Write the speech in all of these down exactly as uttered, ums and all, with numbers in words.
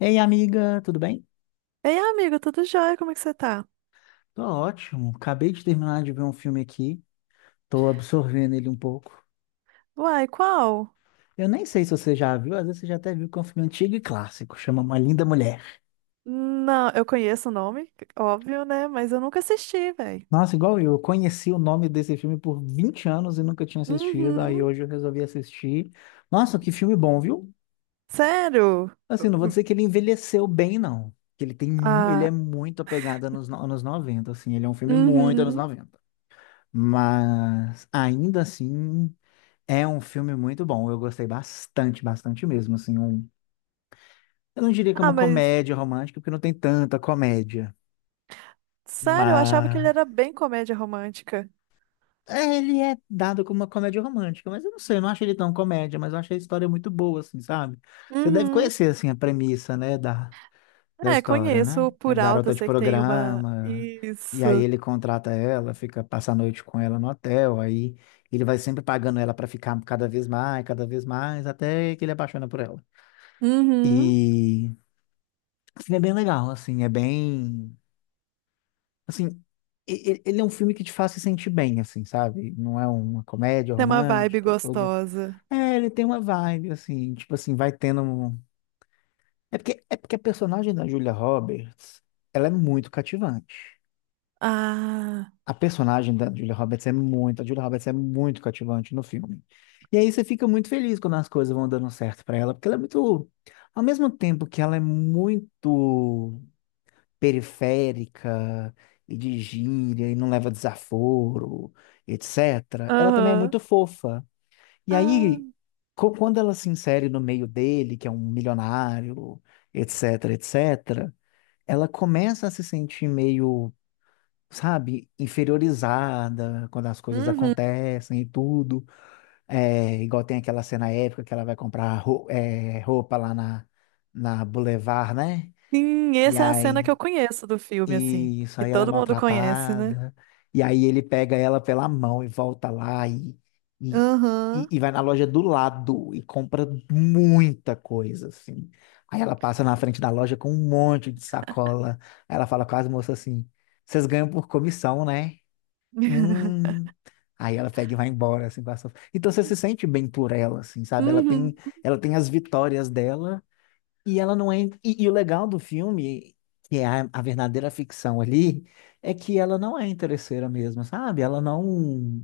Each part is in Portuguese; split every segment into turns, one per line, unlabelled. Ei, amiga, tudo bem?
Ei, amigo, tudo jóia? Como é que você tá?
Tô ótimo. Acabei de terminar de ver um filme aqui. Tô absorvendo ele um pouco.
Uai, qual?
Eu nem sei se você já viu, às vezes você já até viu que é um filme antigo e clássico, chama Uma Linda Mulher.
Não, eu conheço o nome, óbvio, né? Mas eu nunca assisti, velho.
Nossa, igual eu, eu conheci o nome desse filme por vinte anos e nunca tinha assistido, aí
Uhum.
hoje eu resolvi assistir. Nossa, que filme bom, viu?
Sério?
Assim, não vou
Hum.
dizer que ele envelheceu bem, não. Que ele tem, mu- ele é
Ah.
muito apegado nos anos no- anos noventa, assim, ele é um filme muito anos
Uhum.
noventa. Mas ainda assim. É um filme muito bom, eu gostei bastante, bastante mesmo, assim, um. Eu não diria que é
Ah,
uma
mas
comédia romântica, porque não tem tanta comédia,
sério, eu achava que ele
mas
era bem comédia romântica.
é, ele é dado como uma comédia romântica, mas eu não sei, eu não acho ele tão comédia, mas eu achei a história muito boa, assim, sabe? Você deve
Uhum.
conhecer, assim, a premissa, né, da, da
É,
história, né?
conheço
A
por alto, eu
garota de
sei que tem uma.
programa, e aí
Isso.
ele contrata ela, fica, passa a noite com ela no hotel, aí ele vai sempre pagando ela pra ficar cada vez mais, cada vez mais, até que ele apaixona por ela.
Uhum.
E assim, é bem legal, assim, é bem, assim, e- e- ele é um filme que te faz se sentir bem, assim, sabe? Não é uma comédia
Tem uma vibe
romântica, tudo.
gostosa.
É, ele tem uma vibe, assim, tipo assim, vai tendo um. É porque, é porque a personagem da Julia Roberts, ela é muito cativante.
Ah.
A personagem da Julia Roberts é muito, a Julia Roberts é muito cativante no filme. E aí você fica muito feliz quando as coisas vão dando certo pra ela, porque ela é muito, ao mesmo tempo que ela é muito periférica e de gíria e não leva desaforo, etcétera. Ela também é
Aham.
muito fofa. E
Ah.
aí, co- quando ela se insere no meio dele, que é um milionário, etc, etc, ela começa a se sentir meio, sabe, inferiorizada quando as coisas
Uhum.
acontecem e tudo. É, igual tem aquela cena épica que ela vai comprar ro- é, roupa lá na, na Boulevard, né?
Sim,
E
essa é a cena que
aí.
eu conheço do filme, assim,
Isso,
que
aí ela é
todo mundo conhece, né?
maltratada. E aí ele pega ela pela mão e volta lá e, e, e,
Aham.
e vai na loja do lado e compra muita coisa, assim. Aí ela passa na frente da loja com um monte de sacola. Aí ela fala com as moças assim: vocês ganham por comissão, né? Hum. Aí ela pega e vai embora, assim, com a sua- Então você se sente bem por ela, assim, sabe? Ela tem,
Uhum.
ela tem as vitórias dela e ela não é. E, e o legal do filme, que é a, a verdadeira ficção ali, é que ela não é interesseira mesmo, sabe? Ela não.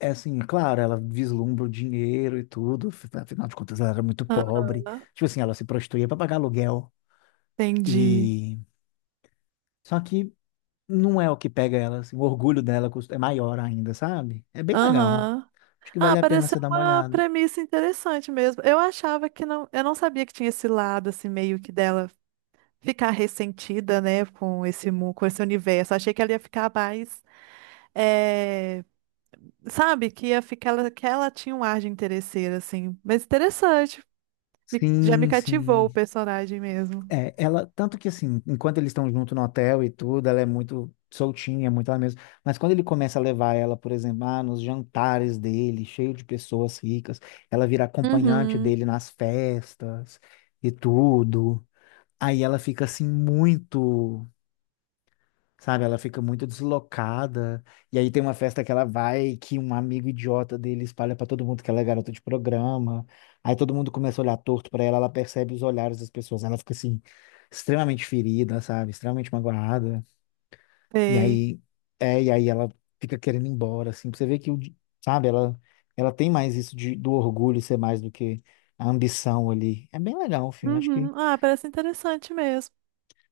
É assim, claro, ela vislumbra o dinheiro e tudo, af- afinal de contas ela era muito pobre.
Aham.
Tipo assim, ela se prostituía para pagar aluguel.
Entendi.
E. Só que não é o que pega ela, assim, o orgulho dela cust- é maior ainda, sabe? É bem legal.
Aham.
Acho que
Ah,
vale a pena
pareceu
você dar uma
uma
olhada.
premissa interessante mesmo. Eu achava que não, eu não sabia que tinha esse lado assim meio que dela ficar ressentida, né, com esse mu- com esse universo. Achei que ela ia ficar mais, eh, sabe, que ia ficar ela- que ela tinha um ar de interesseira assim. Mas interessante. Me- já me
Sim,
cativou o
sim.
personagem mesmo.
É, ela, tanto que assim, enquanto eles estão junto no hotel e tudo, ela é muito soltinha, é muito ela mesma. Mas quando ele começa a levar ela, por exemplo, ah, nos jantares dele, cheio de pessoas ricas, ela vira acompanhante
Uhum.
dele nas festas e tudo. Aí ela fica assim muito. Sabe, ela fica muito deslocada. E aí tem uma festa que ela vai, que um amigo idiota dele espalha pra todo mundo que ela é garota de programa. Aí todo mundo começa a olhar torto pra ela, ela percebe os olhares das pessoas. Ela fica assim, extremamente ferida, sabe? Extremamente magoada. E
Sei.
aí, é, e aí ela fica querendo ir embora, assim. Pra você ver que, o di- sabe, ela, ela tem mais isso de, do orgulho ser mais do que a ambição ali. É bem legal o filme, acho que
Uhum. Ah, parece interessante mesmo.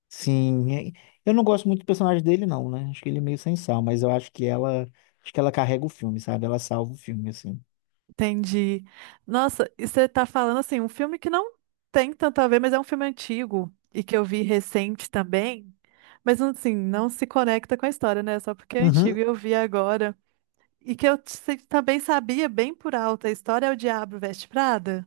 sim, é- eu não gosto muito do personagem dele, não, né? Acho que ele é meio sem sal, mas eu acho que ela, acho que ela carrega o filme, sabe? Ela salva o filme, assim.
Entendi. Nossa, e você tá falando assim, um filme que não tem tanto a ver, mas é um filme antigo e que eu vi recente também. Mas assim, não se conecta com a história, né? Só porque é
Uhum.
antigo e eu vi agora. E que eu se- também sabia bem por alto, a história é o Diabo Veste Prada.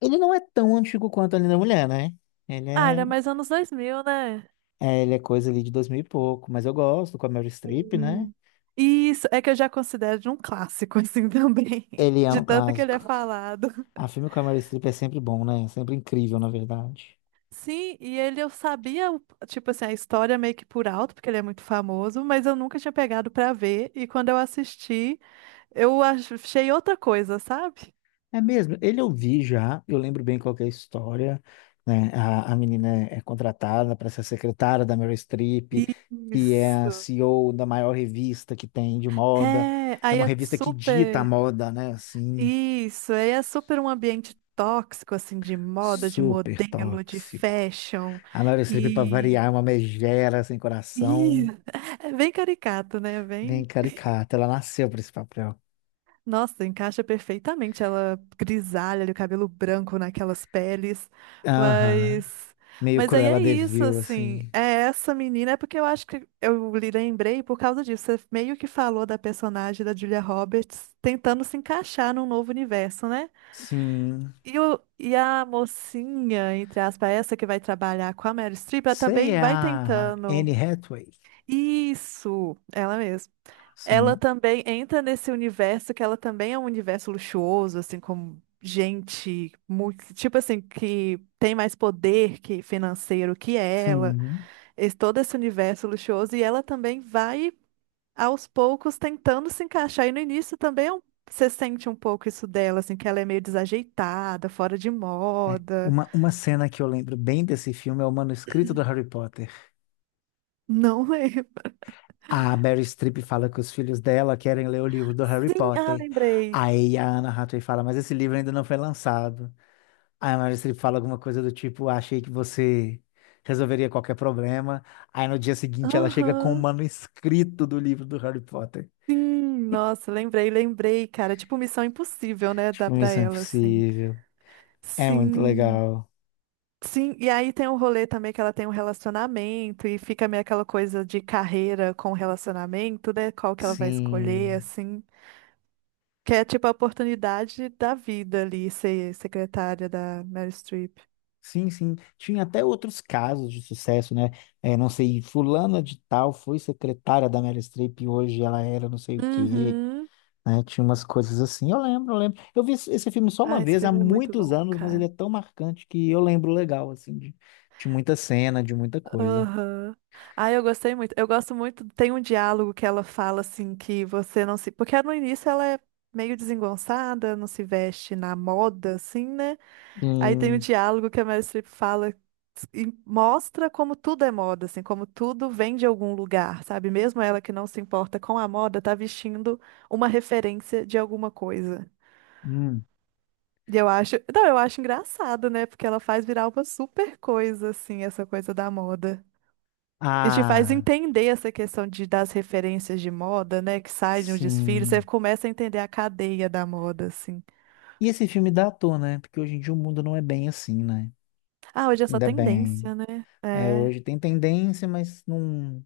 Ele não é tão antigo quanto a Linda Mulher, né? Ele
Ah,
é,
ele é mais anos dois mil, né?
é, ele é coisa ali de dois mil e pouco, mas eu gosto, com a Meryl Streep, né?
Sim. Isso, é que eu já considero de um clássico, assim, também.
Ele é
De
um
tanto que ele
clássico.
é falado.
A filme com a Meryl Streep é sempre bom, né? Sempre incrível, na verdade.
Sim, e ele eu sabia, o- tipo assim, a história meio que por alto, porque ele é muito famoso, mas eu nunca tinha pegado pra ver, e quando eu assisti, eu ach- achei outra coisa, sabe?
É mesmo, ele eu vi já, eu lembro bem qual que é a história, né? A, a menina é é contratada para ser secretária da Meryl Streep, que é a
Isso.
C E O da maior revista que tem de moda.
É,
É
aí
uma
é
revista que dita a
super.
moda, né? Assim,
Isso, aí é super um ambiente tóxico, assim, de moda, de
super
modelo, de
tóxico.
fashion,
A Meryl Streep, para
e.
variar, é uma megera sem
e-
coração,
É bem caricato, né?
bem
Bem.
caricata. Ela nasceu para esse papel.
Nossa, encaixa perfeitamente ela grisalha, o cabelo branco naquelas peles.
Aham.
Mas
Meio
mas aí
Cruella
é
de
isso,
Vil,
assim.
assim.
É essa menina, é porque eu acho que eu lhe lembrei por causa disso. Você meio que falou da personagem da Julia Roberts tentando se encaixar num novo universo, né?
Sim.
E, o, e a mocinha, entre aspas, essa que vai trabalhar com a Meryl Streep, ela
Sei,
também
é
vai
a
tentando.
Anne Hathaway.
Isso, ela mesma. Ela
Sim.
também entra nesse universo que ela também é um universo luxuoso, assim, como gente, mu- tipo assim, que tem mais poder que financeiro que ela,
Sim.
esse, todo esse universo luxuoso, e ela também vai aos poucos tentando se encaixar. E no início também é um- você sente um pouco isso dela, assim, que ela é meio desajeitada, fora de
É.
moda.
Uma, uma cena que eu lembro bem desse filme é o manuscrito do Harry Potter.
Não lembro.
A Mary Streep fala que os filhos dela querem ler o livro do Harry
Sim, ah,
Potter.
lembrei.
Aí a Anna Hathaway fala, mas esse livro ainda não foi lançado. Aí a Mary Streep fala alguma coisa do tipo, achei que você resolveria qualquer problema. Aí no dia seguinte ela chega com o
Aham.
manuscrito do livro do Harry Potter.
Sim, nossa, lembrei, lembrei, cara. É tipo Missão Impossível, né? Dá
Tipo,
pra
isso é
ela, assim.
Impossível. É muito
Sim.
legal.
Sim, e aí tem o rolê também que ela tem um relacionamento e fica meio aquela coisa de carreira com relacionamento, né? Qual que ela vai escolher,
Sim.
assim. Que é tipo a oportunidade da vida ali, ser secretária da Meryl Streep.
Sim, sim. Tinha até outros casos de sucesso, né? É, não sei, fulana de tal foi secretária da Meryl Streep e hoje ela era não sei o quê,
Uhum.
né? Tinha umas coisas assim. Eu lembro, eu lembro. Eu vi esse esse filme só uma
Ah, esse
vez, há
filme é muito
muitos
bom,
anos, mas ele
cara.
é tão marcante que eu lembro legal, assim, de, de muita cena, de muita coisa.
Aham. Ah, eu gostei muito. Eu gosto muito. Tem um diálogo que ela fala assim que você não se. Porque no início ela é meio desengonçada, não se veste na moda, assim, né? Aí tem um
Sim.
diálogo que a Meryl Streep fala e mostra como tudo é moda, assim, como tudo vem de algum lugar, sabe? Mesmo ela que não se importa com a moda, tá vestindo uma referência de alguma coisa.
Hum.
E eu acho. Não, eu acho engraçado, né? Porque ela faz virar uma super coisa, assim, essa coisa da moda. E te faz
Ah,
entender essa questão de, das referências de moda, né? Que sai de um desfile, você
sim.
começa a entender a cadeia da moda, assim.
E esse filme dá à toa, né? Porque hoje em dia o mundo não é bem assim, né?
Ah, hoje é só
Ainda bem.
tendência, né?
É,
É.
hoje tem tendência, mas não.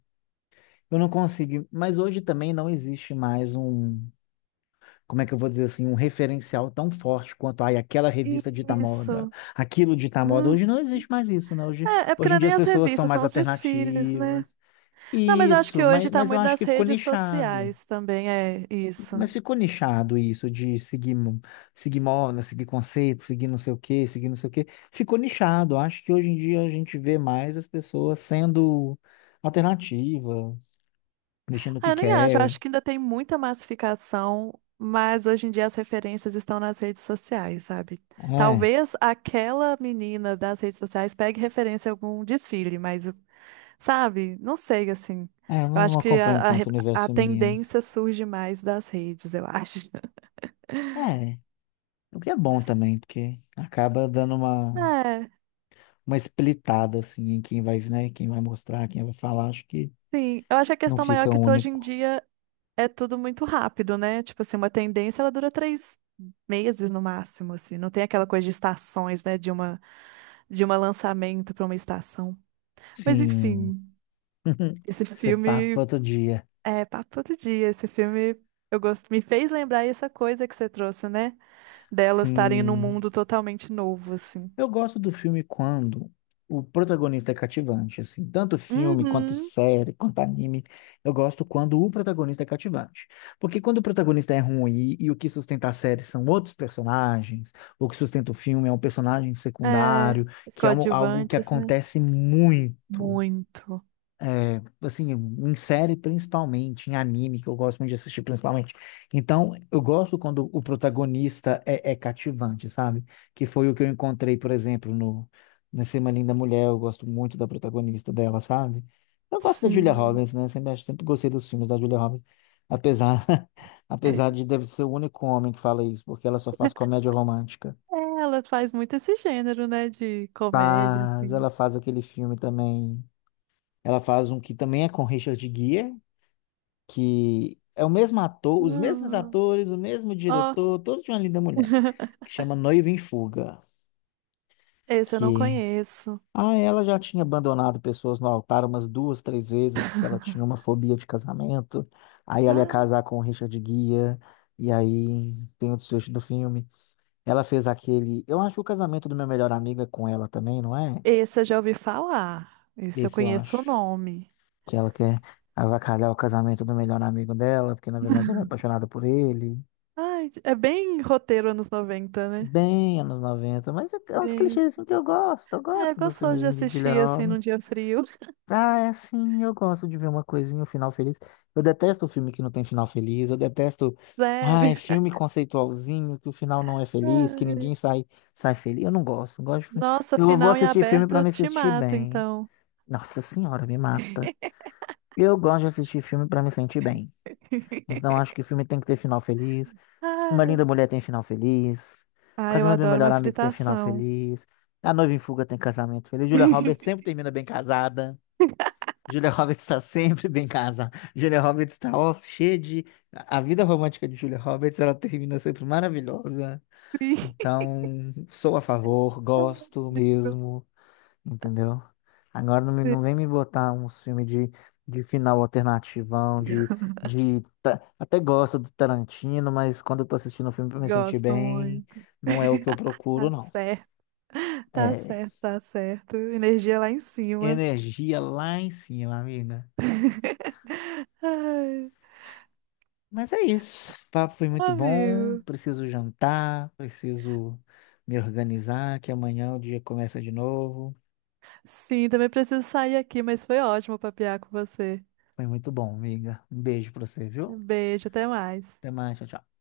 Eu não consigo, mas hoje também não existe mais um, como é que eu vou dizer assim, um referencial tão forte quanto, ai, aquela revista dita moda,
Isso.
aquilo dita moda.
Hum.
Hoje não existe mais isso, né? Hoje,
É, é porque
hoje
não
em
é
dia
nem
as
as
pessoas são
revistas,
mais
são os desfiles, né?
alternativas.
Não, mas eu acho
Isso,
que
mas,
hoje tá
mas eu
muito
acho
nas
que ficou
redes
nichado.
sociais também, é isso.
Mas ficou nichado isso de seguir, mo- seguir moda, seguir conceito, seguir não sei o quê, seguir não sei o quê. Ficou nichado. Acho que hoje em dia a gente vê mais as pessoas sendo alternativas, vestindo o
Ah,
que
Eu nem acho, eu
quer.
acho que ainda tem muita massificação, mas hoje em dia as referências estão nas redes sociais, sabe?
É.
Talvez aquela menina das redes sociais pegue referência em algum desfile, mas, sabe? Não sei, assim.
É, eu
Eu acho
não
que
acompanho
a, a,
tanto
re-
o universo
a
feminino.
tendência surge mais das redes, eu acho.
É, o que é bom também, porque acaba dando uma,
É,
uma splitada, assim, em quem vai, né, quem vai mostrar, quem vai falar, acho que
sim. Eu acho que a
não
questão maior é
fica
que hoje em
único.
dia é tudo muito rápido, né? Tipo assim, uma tendência ela dura três meses no máximo, assim. Não tem aquela coisa de estações, né? De uma de um lançamento para uma estação. Mas
Sim.
enfim, esse
Isso é papo para
filme
outro dia.
é papo todo dia. Esse filme eu gos- me fez lembrar essa coisa que você trouxe, né? Delas estarem num
Sim.
mundo totalmente novo, assim.
Eu gosto do filme quando o protagonista é cativante, assim, tanto filme quanto
Uhum.
série, quanto anime. Eu gosto quando o protagonista é cativante. Porque quando o protagonista é ruim e, e o que sustenta a série são outros personagens, o que sustenta o filme é um personagem
É,
secundário,
os
que é um- algo que
coadjuvantes, né?
acontece muito
Muito.
assim, em série principalmente, em anime, que eu gosto muito de assistir principalmente. Então, eu gosto quando o protagonista é, é cativante, sabe? Que foi o que eu encontrei, por exemplo, no nesse Uma Linda Mulher, eu gosto muito da protagonista dela, sabe? Eu gosto da Julia
Sim.
Roberts, né? Sempre, acho- sempre gostei dos filmes da Julia Roberts, apesar, apesar de deve ser o único homem que fala isso, porque ela só faz comédia romântica.
É, ela faz muito esse gênero, né? De comédia,
Mas
assim.
ela faz aquele filme também, ela faz um que também é com Richard Gere, que é o mesmo ator, os mesmos
Ah,
atores, o mesmo
Ó,
diretor, todo de uma linda mulher, que chama Noiva em Fuga,
esse eu não
que
conheço.
ah, ela já tinha abandonado pessoas no altar umas duas, três vezes, porque ela tinha uma fobia de casamento. Aí ela ia
Ah.
casar com o Richard Guia e aí tem o desfecho do filme. Ela fez aquele, eu acho que o casamento do meu melhor amigo é com ela também, não é?
Esse eu já ouvi falar. Esse eu
Esse eu
conheço
acho
o nome.
que ela quer avacalhar o casamento do melhor amigo dela, porque na verdade ela é apaixonada por ele.
Ai, é bem roteiro anos noventa, né?
Bem anos noventa, mas é é uns
Sim.
clichês assim que eu gosto, eu
Ah, eu
gosto dos
gostoso de
filmezinhos de
assistir assim
Gyllenhaal.
num dia frio.
Ah, é assim, eu gosto de ver uma coisinha, um final feliz. Eu detesto o filme que não tem final feliz, eu detesto, ah, é
Sério.
filme conceitualzinho, que o final não é feliz, que
Ai.
ninguém sai, sai feliz. Eu não gosto, eu gosto de, fi-
Nossa,
eu vou
final em
assistir filme pra
aberto
me
te
assistir
mata,
bem.
então.
Nossa senhora, me mata. Eu gosto de assistir filme pra me sentir bem. Então acho que filme tem que ter final feliz, uma
Ai.
Linda Mulher tem final feliz. O
Ah, eu
Casamento do Meu
adoro
Melhor
uma
Amigo tem final
fritação.
feliz. A Noiva em Fuga tem casamento feliz. Julia Roberts sempre termina bem casada. Julia Roberts está sempre bem casada. Julia Roberts está ó, cheia de. A vida romântica de Julia Roberts, ela termina sempre maravilhosa. Então, sou a favor, gosto mesmo, entendeu? Agora não, me-
Sim.
não vem me botar um filme de, de final alternativão. de, de. ta- Até gosto do Tarantino, mas quando eu tô assistindo o filme pra me sentir
Gosto
bem,
muito.
não é o que eu procuro,
Tá
não.
certo, tá
É
certo, tá certo. Energia lá em cima.
energia lá em cima, amiga.
Ai,
Mas é isso. O papo foi muito bom.
amigo.
Preciso jantar, preciso me organizar, que amanhã o dia começa de novo.
Sim, também preciso sair aqui, mas foi ótimo papear com você.
Foi muito bom, amiga. Um beijo pra você, viu?
Um beijo, até mais.
Até mais, tchau, tchau.